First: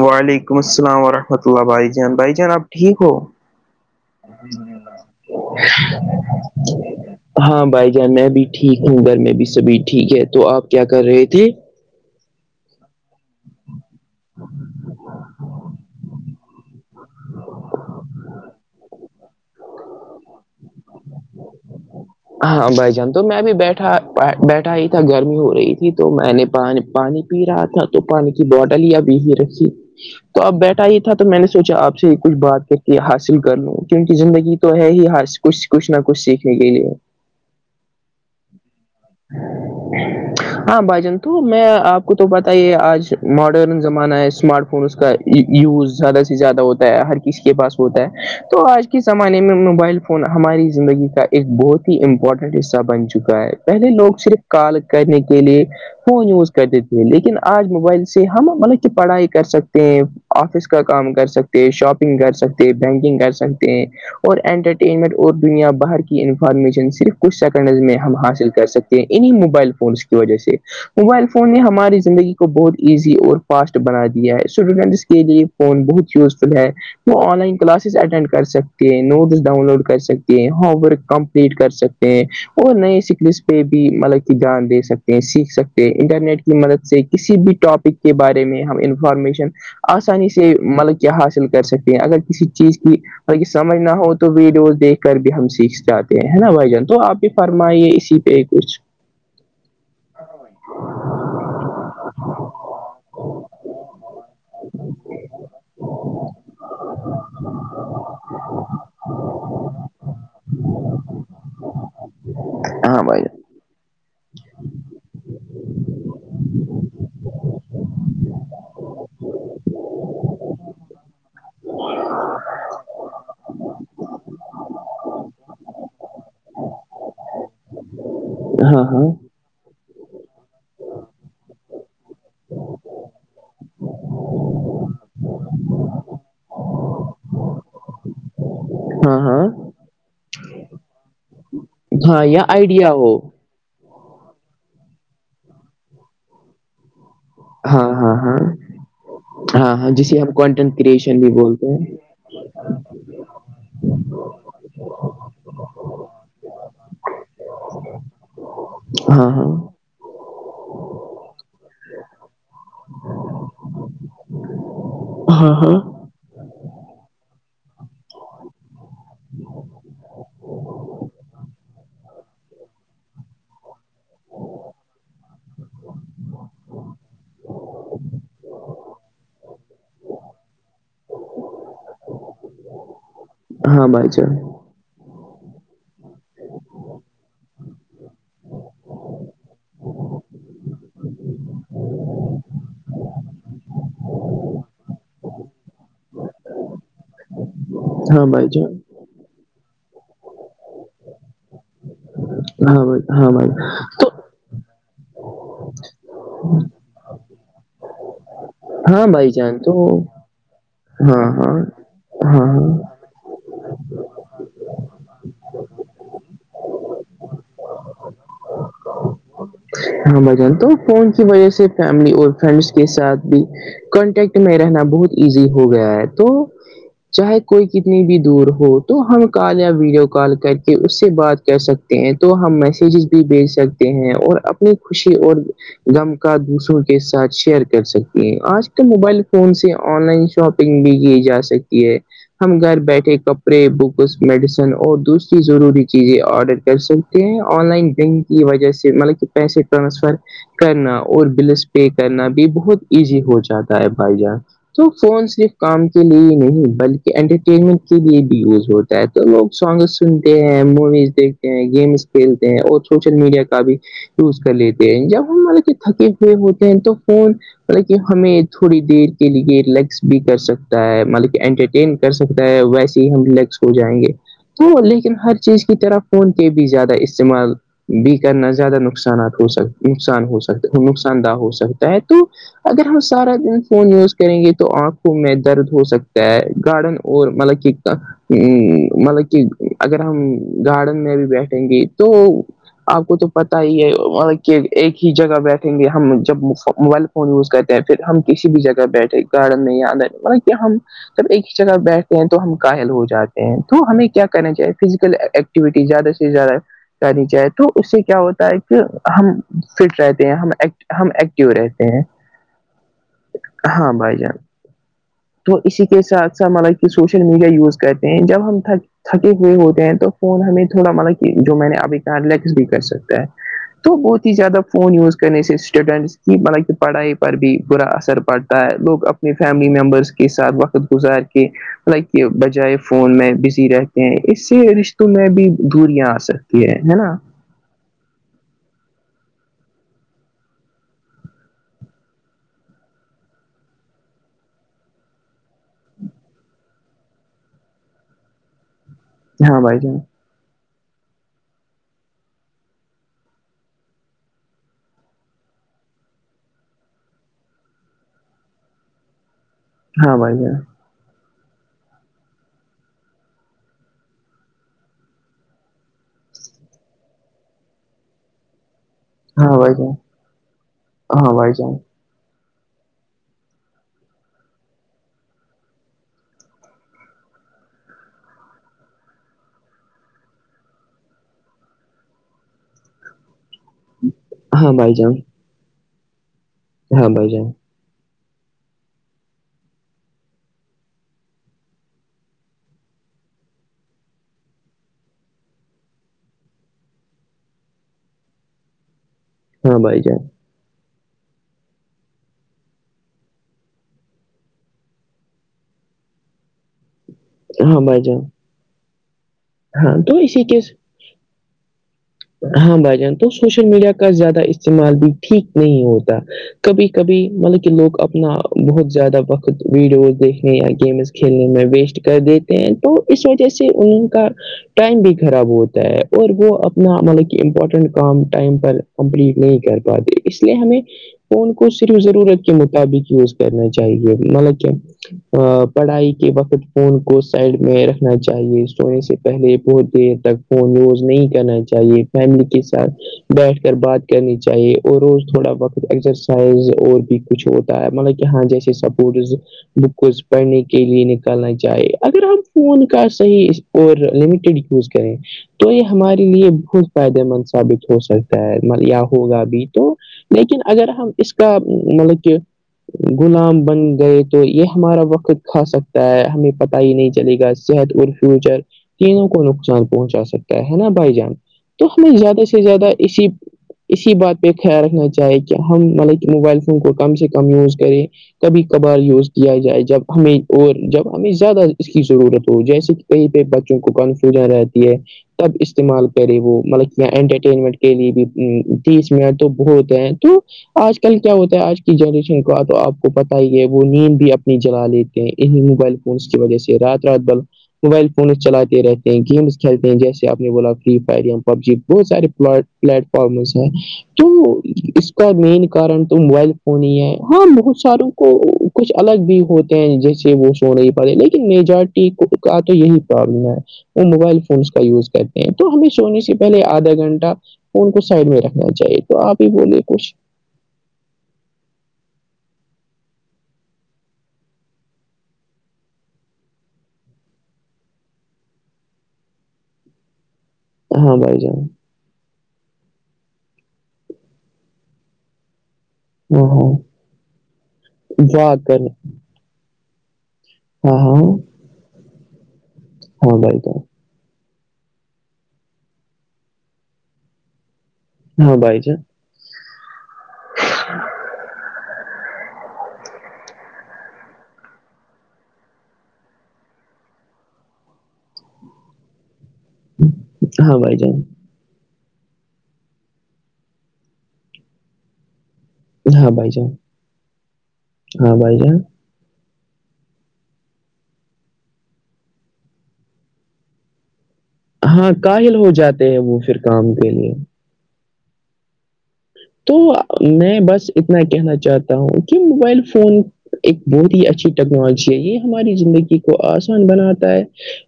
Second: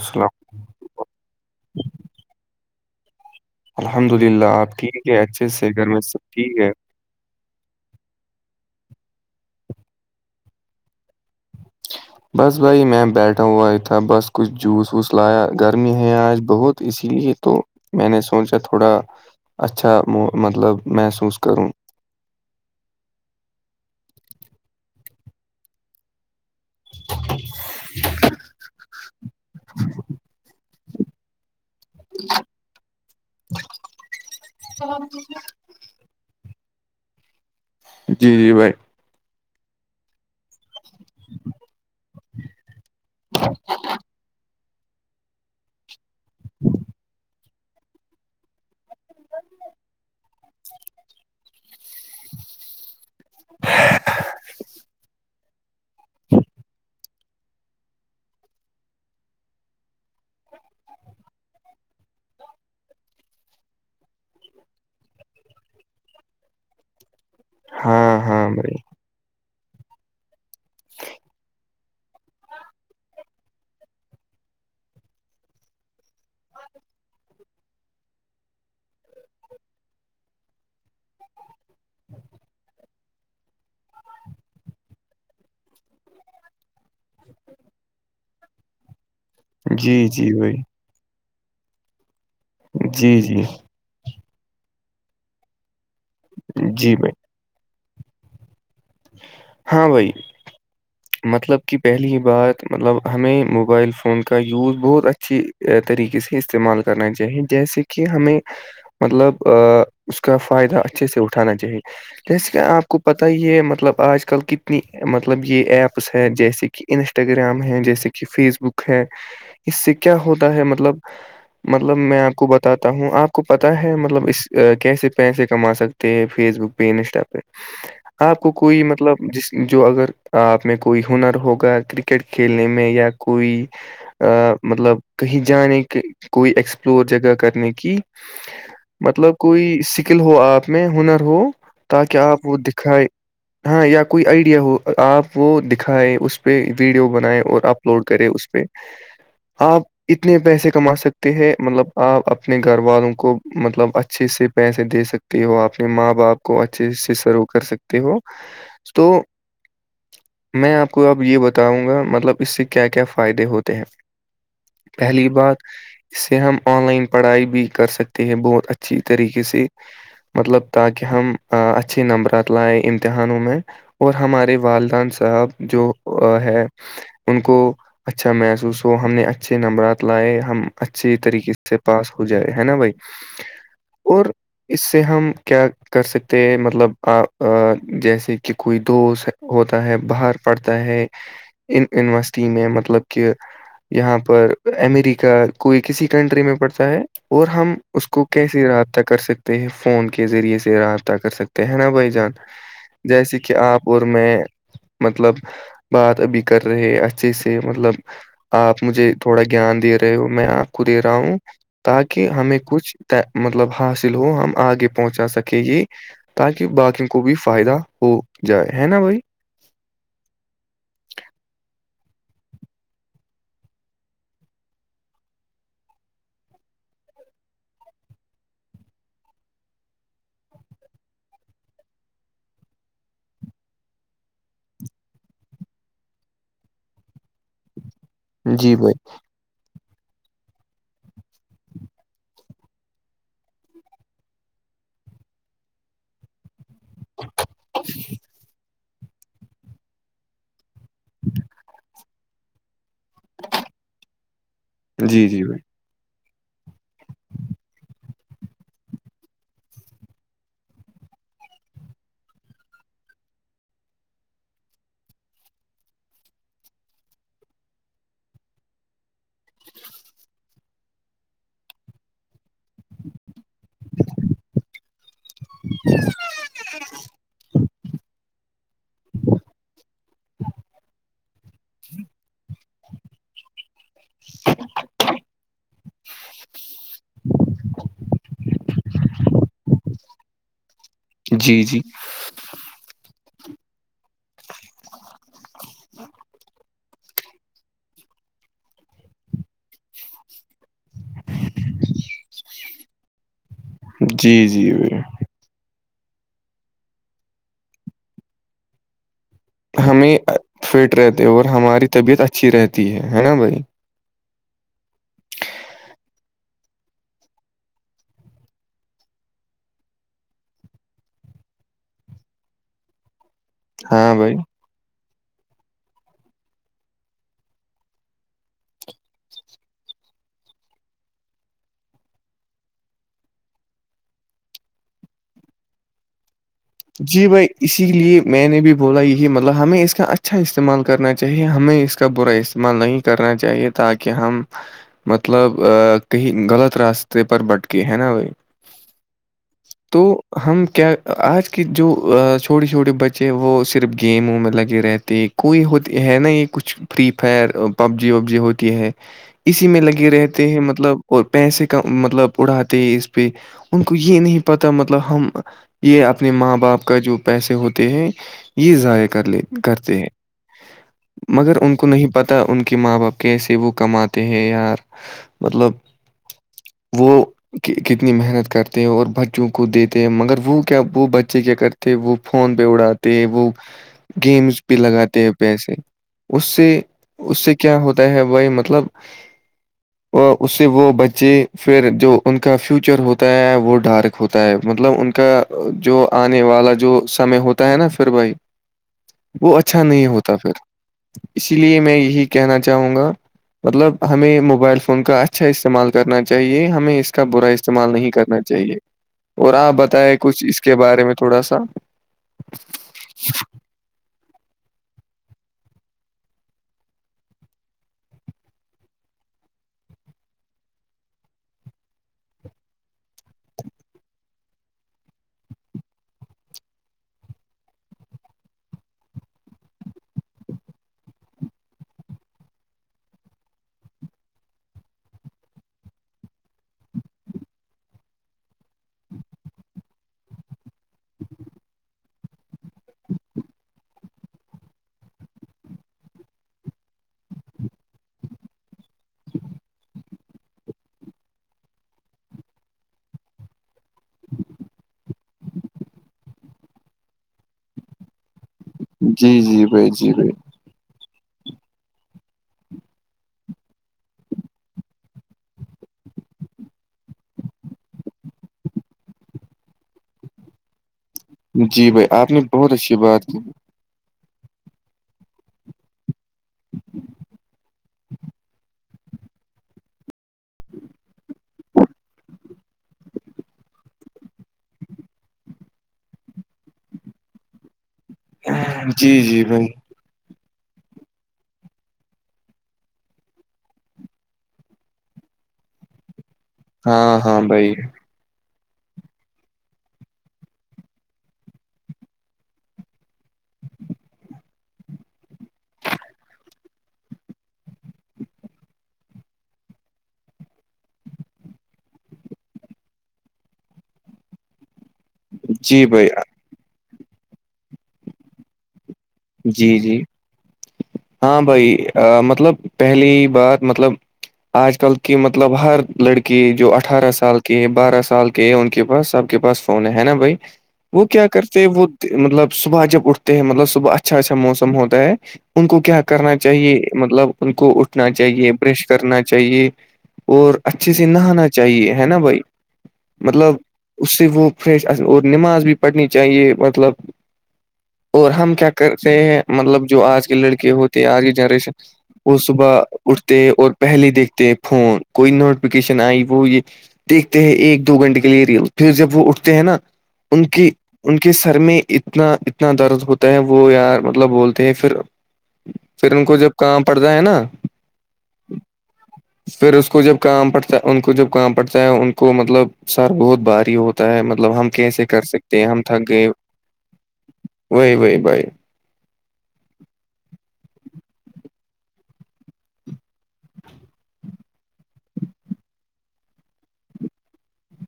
السلام وعلیکم السلام ورحمۃ اللہ بھائی جان بھائی جان آپ ٹھیک ہو الحمد للہ آپ ٹھیک ہے اچھے سے گھر میں سب ٹھیک ہے [unintelligible] ہاں بھائی جان میں بھی ٹھیک ہوں گھر میں بھی سبھی ٹھیک ہے تو آپ کیا کر رہے تھے بس بھائی میں بیٹھا ہوا ہی تھا بس کچھ جوس وس لایا گرمی ہے آج بہت اسی لیے تو میں نے سوچا تھوڑا اچھا مطلب محسوس کروں ہاں بھ جان تو میں بھی بیٹھا بیٹھا ہی تھا گرمی ہو رہی تھی تو میں نے پانی پی رہا تھا تو پانی کی بوٹل ہی ابھی ہی رکھی تو اب بیٹھا ہی تھا تو میں نے سوچا آپ سے کچھ بات کر کے حاصل کر لوں کیونکہ زندگی تو ہے ہی کچھ کچھ نہ کچھ سیکھنے کے لیے جی جی بھائی ہاں بھائی جان تو میں آپ کو تو پتاہی ہے آج ماڈرن زمانہ ہے اسمارٹ فون اس کا یوز زیادہ سے زیادہ ہوتا ہے ہر کسی کے پاس ہوتا ہے تو آج کل اج کے زمانے میں موبائل فون ہماری زندگی کا ایک بہت ہی امپورٹنٹ حصہ بن چکا ہے پہلے لوگ صرف کال کرنے کے لیے فون یوز کر دیتے ہے لیکن آج موبائل سے ہم مطلب کہ پڑھائی کر سکتے ہیں آفس کا کام کر سکتے شاپنگ کر سکتے بینکنگ کر سکتے ہیں اور انٹرٹینمنٹ اور دنیا باہر کی انفارمیشن صرف کچھ سیکنڈز میں ہم ہاں ہاں حاصل کر بھائی انہی موبائل فونس کی وجہ سے موبائل فون نے ہماری زندگی کو بہت ایزی اور فاسٹ بنا دیا ہے اسٹوڈنٹس کے لیے فون بہت یوزفل ہے وہ آن لائن کلاسز اٹینڈ کر سکتے ہیں نوٹس ڈاؤن لوڈ کر سکتے ہیں ہوم ورک کمپلیٹ کر سکتے وہ نہیں س بھی مطلب کی جھیان دے سکتے ہیں سیکھ سکتے ہیں انٹرنیٹ کی مدد سے کسی بھی ٹاپک کے بارے میں ہم انفارمیشن جی آسانی جی سے بھائی مطلب کیا حاصل کر سکتے ہیں اگر کسی چیز کی جی جی جھ نہ ہو تو ویڈیوز دیکھ کر بھی ہم سیکھ جاتے ہیں نا بھائی جان تو آپ بھی فرمائیے اسی یہی کچھ ہاں بھائی [unintelligible] مطلب کہ پہلی بات مطلب ہمیں موبائل فون کا یوز بہت اچھی طریقے سے استعمال کرنا چاہیے جیسے کہ ہمیں مطلب اس کا فائدہ اچھے سے اٹھانا چاہیے جیسے کہ آپ کو ہاں بھائی پت جان ہی ہے مب آج کل کتنی مطلب یہ ایپس ہیں جیسے کہ انسٹاگرام ہے جیسے کہ فیس بک ہے اس سے کیا ہوتا ہے مطلب مطلب میں آپ کو بتاتا ہوں آپ کو پتا ہے مطلب اس کیسے پیسے کما سکتے ہیں فیس بک پین اسٹیپ ہے آپ کو کوئی ہاں ہاں مطلب جس جو اگر آپ میں کوئی ہنر ہوگا کرکٹ کھیلنے میں یا کوئی مطلب کہیں جانے کی کوئی ایکسپلور جگہ کرنے کی ہاں مطلب ہاں کوئی سکل ہو آپ میں ہنر ہو تاکہ ہاں یا آپ وہ آئیڈیا دکھائے ہو ہاں یا کوئی آئیڈیا ہو آپ وہ دکھیں اس پہ ویڈیو بنائے اور اپ ہاں لوڈ ہاں کرے ہاں اس پہ ہاں آپ ہاں جسے ہم اتنے پیسے کنٹینٹ کما کریشن بھی سکتے ہیں بولتے مطلب آپ اپنے گھر والوں کو مطلب اچھے سے پیسے دے سکتے ت وہ اپنے ماں باپ کو اچھے سے شرو کر سکے ہو تو ہاں ہاں میں آپ کو اب یہ بتاؤں گا مطلب اس سے کیا کیا فائدے ہوتے ہیں پہلی ہاں بات ہاں اس سے ہم آن لائن پڑھائی بھی کر سکتے ہیں بہت اچھی طریقے سے مطلب تاکہ ہم اچھے نمبرات لائے امتحانوں میں اور ہمارے والدین صاحب جو ہے ان کو اچھا محسوس ہو ہم نے اچھے نمبرات لائے ہم اچھے طریقے سے پاس ہو جائے ہے نا بھائی ہاں بھائی چ اور اس سے ہم کیا کر سکتے ہیں مطلب آ جیسے کہ کوئی دوست ہوتا ہے باہر پڑھتا ہے ان یونیورسٹی میں مطلب کہ یہاں پر امریکا کوئی کسی کنٹری میں پڑتا ہے اور ہم اس کو ہاں بھائی کیسے جان رابطہ کر سکتے ہیں فون کے ذریعے سے رابطہ کر سکتے ہیں نا بھائی جان ہاں بھائی ہاں جیسے بھائی کہ آپ ا میں مطلب بات ابھی کر رہے اچھے سے مطلب آپ مجھے ہاں بھائی تھوڑا جان تو گیان دے رہے ہو میں آپ کو دے رہا ہاں ہوں ہاں تاکہ ہاں ہمیں ہاں کچھ مطلب حاصل ہو ہم آگے پہنچا سکیں گے تاکہ باقی کو بھی فائدہ ہو جائے ہے نا بھائی ہاں بجن تو فون کی وجہ سے فیملی اور فرینڈس کے ساتھ بھی کانٹیکٹ میں رہنا بہت ایزی ہو گیا ہے تو چاہے کوئی کتنی بھی دور ہو تو ہم کال یا ویڈیو کال کر کے اس سے بات کر سکتے ہیں تو ہم میسجز بھی بھیج سکتے ہیں اور اپب اپنی خوشی اور غم کا دوسروں کے ساتھ شیئر کر سکتی ہیں آج جی کل بھائی موبائل کون سی آن لائن شاپنگ بھی کی جا سکتی ہے ہم گھر بیٹھے کپڑے بکس میڈیسن اور دوسری ضروری چیزیں آڈر کر سکتے ہیں آن لائن بینک کی وجہ سے مطلب کہ پیسے ٹرانسفر کرنا اور بلس پے کرنا بھی بہت ایزی ہو جاتا ہے بھائی جان تو فون جی جی صرف بھائی کام کے لیے نہیں بلکہ انٹرٹینمنٹ کے لیے بھی یوز ہوتا ہے تو لوگ سانگ سنتے ہیں موویز دیکھ گیمس کھیلتے ہیں اور سوشل میڈیا کا بھی یوز کر لیتے ہیں جب ہم مارے کے تھکے ہوئے ہوتے ہیں تو فون مطلب کہ ہمیں تھوڑی دیر کے لیے رلیکس بھی کر سکتا ہے مطلب کہ انٹرٹین کر سکتا ہے ویسے ہی ہم لگ ہو جائیں گے تو لیکن ہر چیز کی طرح فون پ بھی زیادہ استعمال بھی نہ زیادہ نقصانات ہو سک نقصان ہو سکتا نقصان دہ ہو سکتا ہے تو اگر ہم سارا دن فون یوز کریں گے تو آنکھوں میں درد ہو سکتا ہے گارڈن اور مطلب کہ ہ مطلب کہ اگر ہم گارڈن میں بھی بیٹھیں جی جی گے تو آپ کو تو پتا ہی ہے کہ ایک ہی جگہ بیٹھیں گے ہم جب موبائل فون یوز کرتے ہیں پھر ہم کسی بھی جگہ بیٹھیں گے ک نہیں آیادر مط کہ ہم جب ایک جگہ بیٹھتے ہیں تو ہم کاائل ہو جاتے ہیں تو ہمیں کیا جی کرنا چاہیے جی بھائی فزیکل ایک ایکٹیوٹی زیادہ سے زیادہ کری جائے تو اس سے کیا ہوتا ہے کہ ہم فٹ ہمیں رہتے ہیں ہم ایک فٹ ہم رہتے اور ایکٹو ہماری رہتے ہیں طبیعت اچھی رہتی ہے ہے نا بھائی ہاں بھائی جان تو اسی کے ساتھ ساتھ مطلب کہ سوشل میڈیا یوز کرتے ہیں جب ہم تھک تھکے ہوئے ہوتے ہیں تو فون ہمیں تھوڑا مطلب کہ جو میں نے ابھی کہاں ریلیکس بھی کر سکتا ہے تو ہاں بہت ہی بھائی زیادہ فون یوز کرنے سے اسٹوڈنٹس کی بطلب کہ پڑھائی پر بھی برا اثر پڑتا ہے لوگ اپنی فیملی ممبرس کے ساتھ وقت گزار کے لائک یہ بجائے فون میں بزی رہتے ہیں اس سے رشتوں میں بھی دوریاں آ سکتی ہیں جی بھائی اسی لیے میں نے بھی بولا یہی مطلب ہمیں اس کا اچھا استعمال کرنا چاہیے ہمیں اس کا برا استعمال نہیں کرنا چاہیے تاکہ ہم مطلب کہیں غلط راستے پر بٹکے ہے نا وہائی ہاں بھائی جان تو ہم کیا آج کہ جو چھوٹے چھوٹے بچے ہیں وہ صرف گیم وم میں لگے رہتے ہیں کوئی ہوتی ہے نا یہ کچھ فری فائر پب جی وب جی ہوتی ہے اسی میں لگے ہاں بھائی رہتے جان ہیں مطلب اور پیسے کا مطلب اڑھاتے ہیں اس پہ ان کو یہ نہیں پتا مطلب ہم یہ اپنے ماں باپ کا جو پیسے ہوتے ہیں یہ ضائق کر ل ہاں بھائی جان کرتے ہیں ہاں بھائی مگر ان جان کو نہیں پت ان کی ماں باپ کیسے وہ کماتے ہیں یار مطلب وہ کتنی محنت کرتے ہیں اور بچوں کو دیتے ہیں مگر وہ کیا وہ بچے کیا کرتے وہ فون پہ اڑاتے وہ گیمس ہاں پہ بھائی لگاتے جان ہیں پسے اس سے ہاں بھائی اس جان سے کیا ہوتا ہے بھائی مطلب [unintelligible] اور اس سے وہ بچے پھر جو ان کا فیوچر ہوتا ہے وہ ڈارک ہوتا ہے مطلب ان کا جو آنے والا جو سمے ہوتا ہے نا پھر بھائی وہ ہاں اچھا بھائی نہیں جان ہوتا پھر اسی لیے میں یہی کہنا چاہوں گا مطلب ہمیں موبائل فون کا اچھا استعمال کرنا چاہیے ہمیں اس اس کا برا ہاں استعمال بھائی نہیں جان کرنا چاہیے اور آپ ہاں تو بتائائے اسی کچھ اس کے بارے میں تھوڑا سا ہاں بھائی جان تو سوشل میڈیا کا زیادہ استعمال بھی ٹھیک نہیں ہوتا کبھی کبھی مطلب کہ لوگ اپنا بہت زیادہ وقت ویڈیوز دیکھنے یا گیمز کھیلنے میں ویسٹ کر دیتے ہیں تو اس وجہ سے ان کا ٹائم بھی خراب ہوتا ہے اور وہ اپ اتنا مطلب کہ امپورٹنٹ کام ٹائم پر کمپلیٹ نہیں کر پاتے اس لیے ہمیں فون کو صرف ضرورت کے مطابق یوز کرنا چاہیے مطلب کیا پڑھائی کے وقت فون کو سائڈ میں رکھنا چاہیے سونے سے پہلے بہت دیر تک فون ووز نہیں کرنا چاہیے فیملی کے ساتھ بیٹھ کر بات کرنی چاہیے اور روز تھوڑا وقت ایکسرسائز اور بھی کچھ ہوتا ہے مطلب کہ ہاں جیسے سپورٹس بکز پڑھنے کے لیے نکالنا چاہے اگر ہم فون کا صحیح اور لمیٹیڈ یوز کریں تو یہ ہمارے لیے فائدے مند ثابت ہو سکتا ہے یا جی ہوگا جی بھی تو بھائی جی بھائی لیکن اگر ہم اس مطل کے غلام بن گئے تو یہ ہمارا وقت کھا سکتا ہے ہمیں پت ہی نہیں چلے گا صحت اور فیوچر تینوں کو نقصان پہنچا سکتا ہے نا بھائی جان تو جی بھائی ہمیں آپ نے زیادہ سے بہت زیادہ اچھی بات اسی کی اسی بات پہ خیال رکھنا چاہے کہ ہم مطلب کہ موبائل فون کو کم سے کم یوز کریں کبھی کبھار یوز کیا جائے جب ہمیں اور جب ہمیں زیادہ اس کی ضرورت ہو جیسے کہیں پہ بچوں کو کنفیوژن رہتی ہے تب استعمال کرے وہ مطلب انٹرٹینمنٹ کے لیے بھی جی تیس منٹ جی تو بھائی ہوتے ہیں تو آج کل کیا ہوتا ہے آج کی جنریشن کا تو آپ کو پتہ ہی ہے وہ نیند بھی اپنی جلا لیتے ہیں انہیں موبائل اس کی وجہ سے رات ہاں رات بل ہاں بھائی موبائل فونز چلاتے رہتے ہیں گیمس کھیل ہیں جیسے آپ نے بولا فری فائر پب جی بہت سارے پ پلیٹ فارم ہو س تو اس کا مین کارن تو موبائل فون ہی ہے ہاں بہت سارو کچھ الگ بھی ہوتے ہیں جیسے وہ سو نہیں پا رہے لیکن میجارٹی کا تو یہی پرابلم ہے وہ موبائل فونس کا یوز کہتے ہیں تو جی ہمیں بھائی سونے سے پہلے آدھا گھنٹہ فون کو سائڈ میں رکھنا چاہیے تو آپ ہی جی بولے جی کچھ ہاں بھائی مطلب پہلی بات مطلب آج کل کی مطلب ہر لڑکی جو اٹھارہ سال کی بارہ سال کی ان کے پاس سب کے پاس فون ہے نا بھائی وہ ہاں کیا بھائی کرتے جان ہیں وہ مطلب صبح جب اٹھتے ہیں مطلب صبح اچ اچھا اچھا موسم ہوتا ہے ان کو کیا کرنا ہاں ہاں چاہیے مطلب ان کو اٹھنا چاہیے واہ برش کر کرنا چاہیے اور اچھے ہاں سے ہاں نہانا چاہیے ہے نا بھائی ہاں مطلب بھائی جان اس سے وہ فریش اور نماز بھی پڑھنی چاہیے مطلب اور ہم ہاں کیا بھائی جان کرتے مطلب جو آج کے لڑکے ہوتی ہیں آج کی جنریشن وہ صبح اٹھتے ہیں اور پہلے دیکھتے ہیں فون کوئی نوٹیفکیشن آئی وہ یہ دیکھتے ہیں ایک دو گھنٹے کے لیے ریل پھر جب وہ اٹھتے ہیں نا ان کے ہاں بھائی ان جان کے سر میں اتنا اتنا درد ہوتا ہے وہ وہ یار مطلب بولتے ہیں پھر پھر ان ہاں کو جب بھائی جان کہاں پڑتا ہے نا ہاں بھائی جان پھر اس کو جب کام پڑتا ہے ان کو جب کام پڑتا ہے ان کو مطلب سر بہت بھاری ہوتا ہے مطلب ہم کیسے ہاں کر کاہل سکتے ہیں ہو ہم تھک جاتے ہیں گئے وہ پھر کام کے لیے وہی وہی بھائی تو میں بس اتنا کہنا چاہتا ہوں کہ موبائل فون ایک بہت ہی اچھی ٹیکنالوجی ہے یہ ہماری زندگی کو آسان بناتا ہے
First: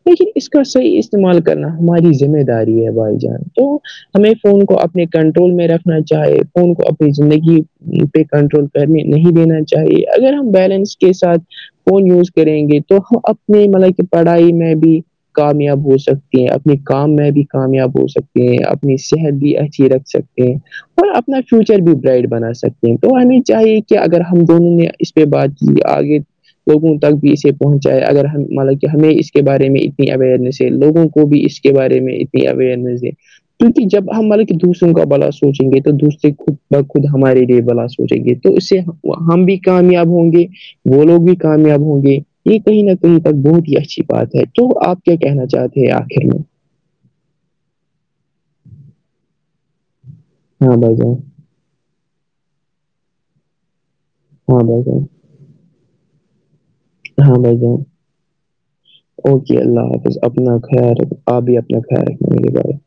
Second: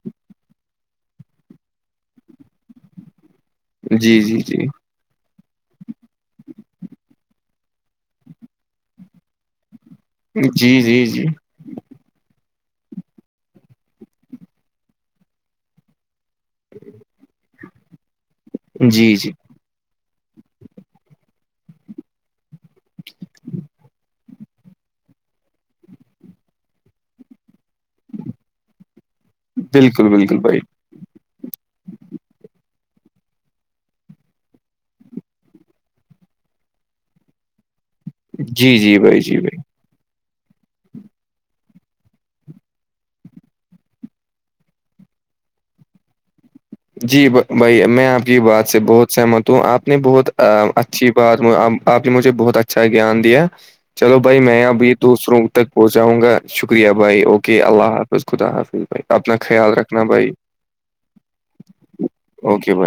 لیکن اس کا صحیح استعمال کرنا ہماری ذمہ داری ہے بھائی جان تو جی ہمیں جی فون جی کو اپنے کنٹرول میں رکھنا چاہے ون کو اپنی زندگی پہ کنٹرول کرنے نہیں دینا چاہیے اگر ہم جی بیلنس جی کے جی ساتھ فون یوز کریں گے تو ہم اپنے مطلب کہ پڑھائی میں بھی کامیاب ہو سکتے اپنے کام میں بھی کامیاب ہو سکتے ہیں اپنی جی جی صحت بھی اچھی رکھ سکتے ہیں اور اپنا فیوچر بھی برائٹ بنا سکتے ہیں تو ہمیں چاہیے کہ اگر ہم دونوں نے اس پہ بات کی آگے لوگوں تک بھی اسے پہنچاائے اگر مطلب کہ ہمیں اس کے کے بارے میں بالکل اتنی بالکل بھائی اویئرنیس ہے لگوں کو بھی اس کے بارے میں اتنی اوئرنیس ہے کیونکہ جب ہملے دوسروں کا بلا سوچیں گے تو دوسروں خود بخود ہمارے لیے بلا س ہو جائے گے تو اس جی سے جی بھائی جی ہم بھائی بھی کامیاب ہوں گے وہ لوگ بھی کامیاب ہوں گے یہ کہیں نہ کہیں تک بہت ہی اچھی بات ہے تو آپ کیا کہنا چاہتے ہیں آخر میں جی بھائی میں آپ کی بات سے بہت سہمت ہوں آپ نے بہت ہاں بھائی اچھی جان بات آپ نے مجھے بہت اچھا گیان دیا چلو بھائی ہاں میں اب جان دوسروں ب تک پہنچاؤں گا شکریہ بھائی ہاں اوکے جان اللہ حافظ خدا حافظ بھائی اپنا اوکے خیال اللہ رکھنا حافظ بھائی اپنا خیر آپ بھی اپنا خیر ہے مے اوکے ہے بھائی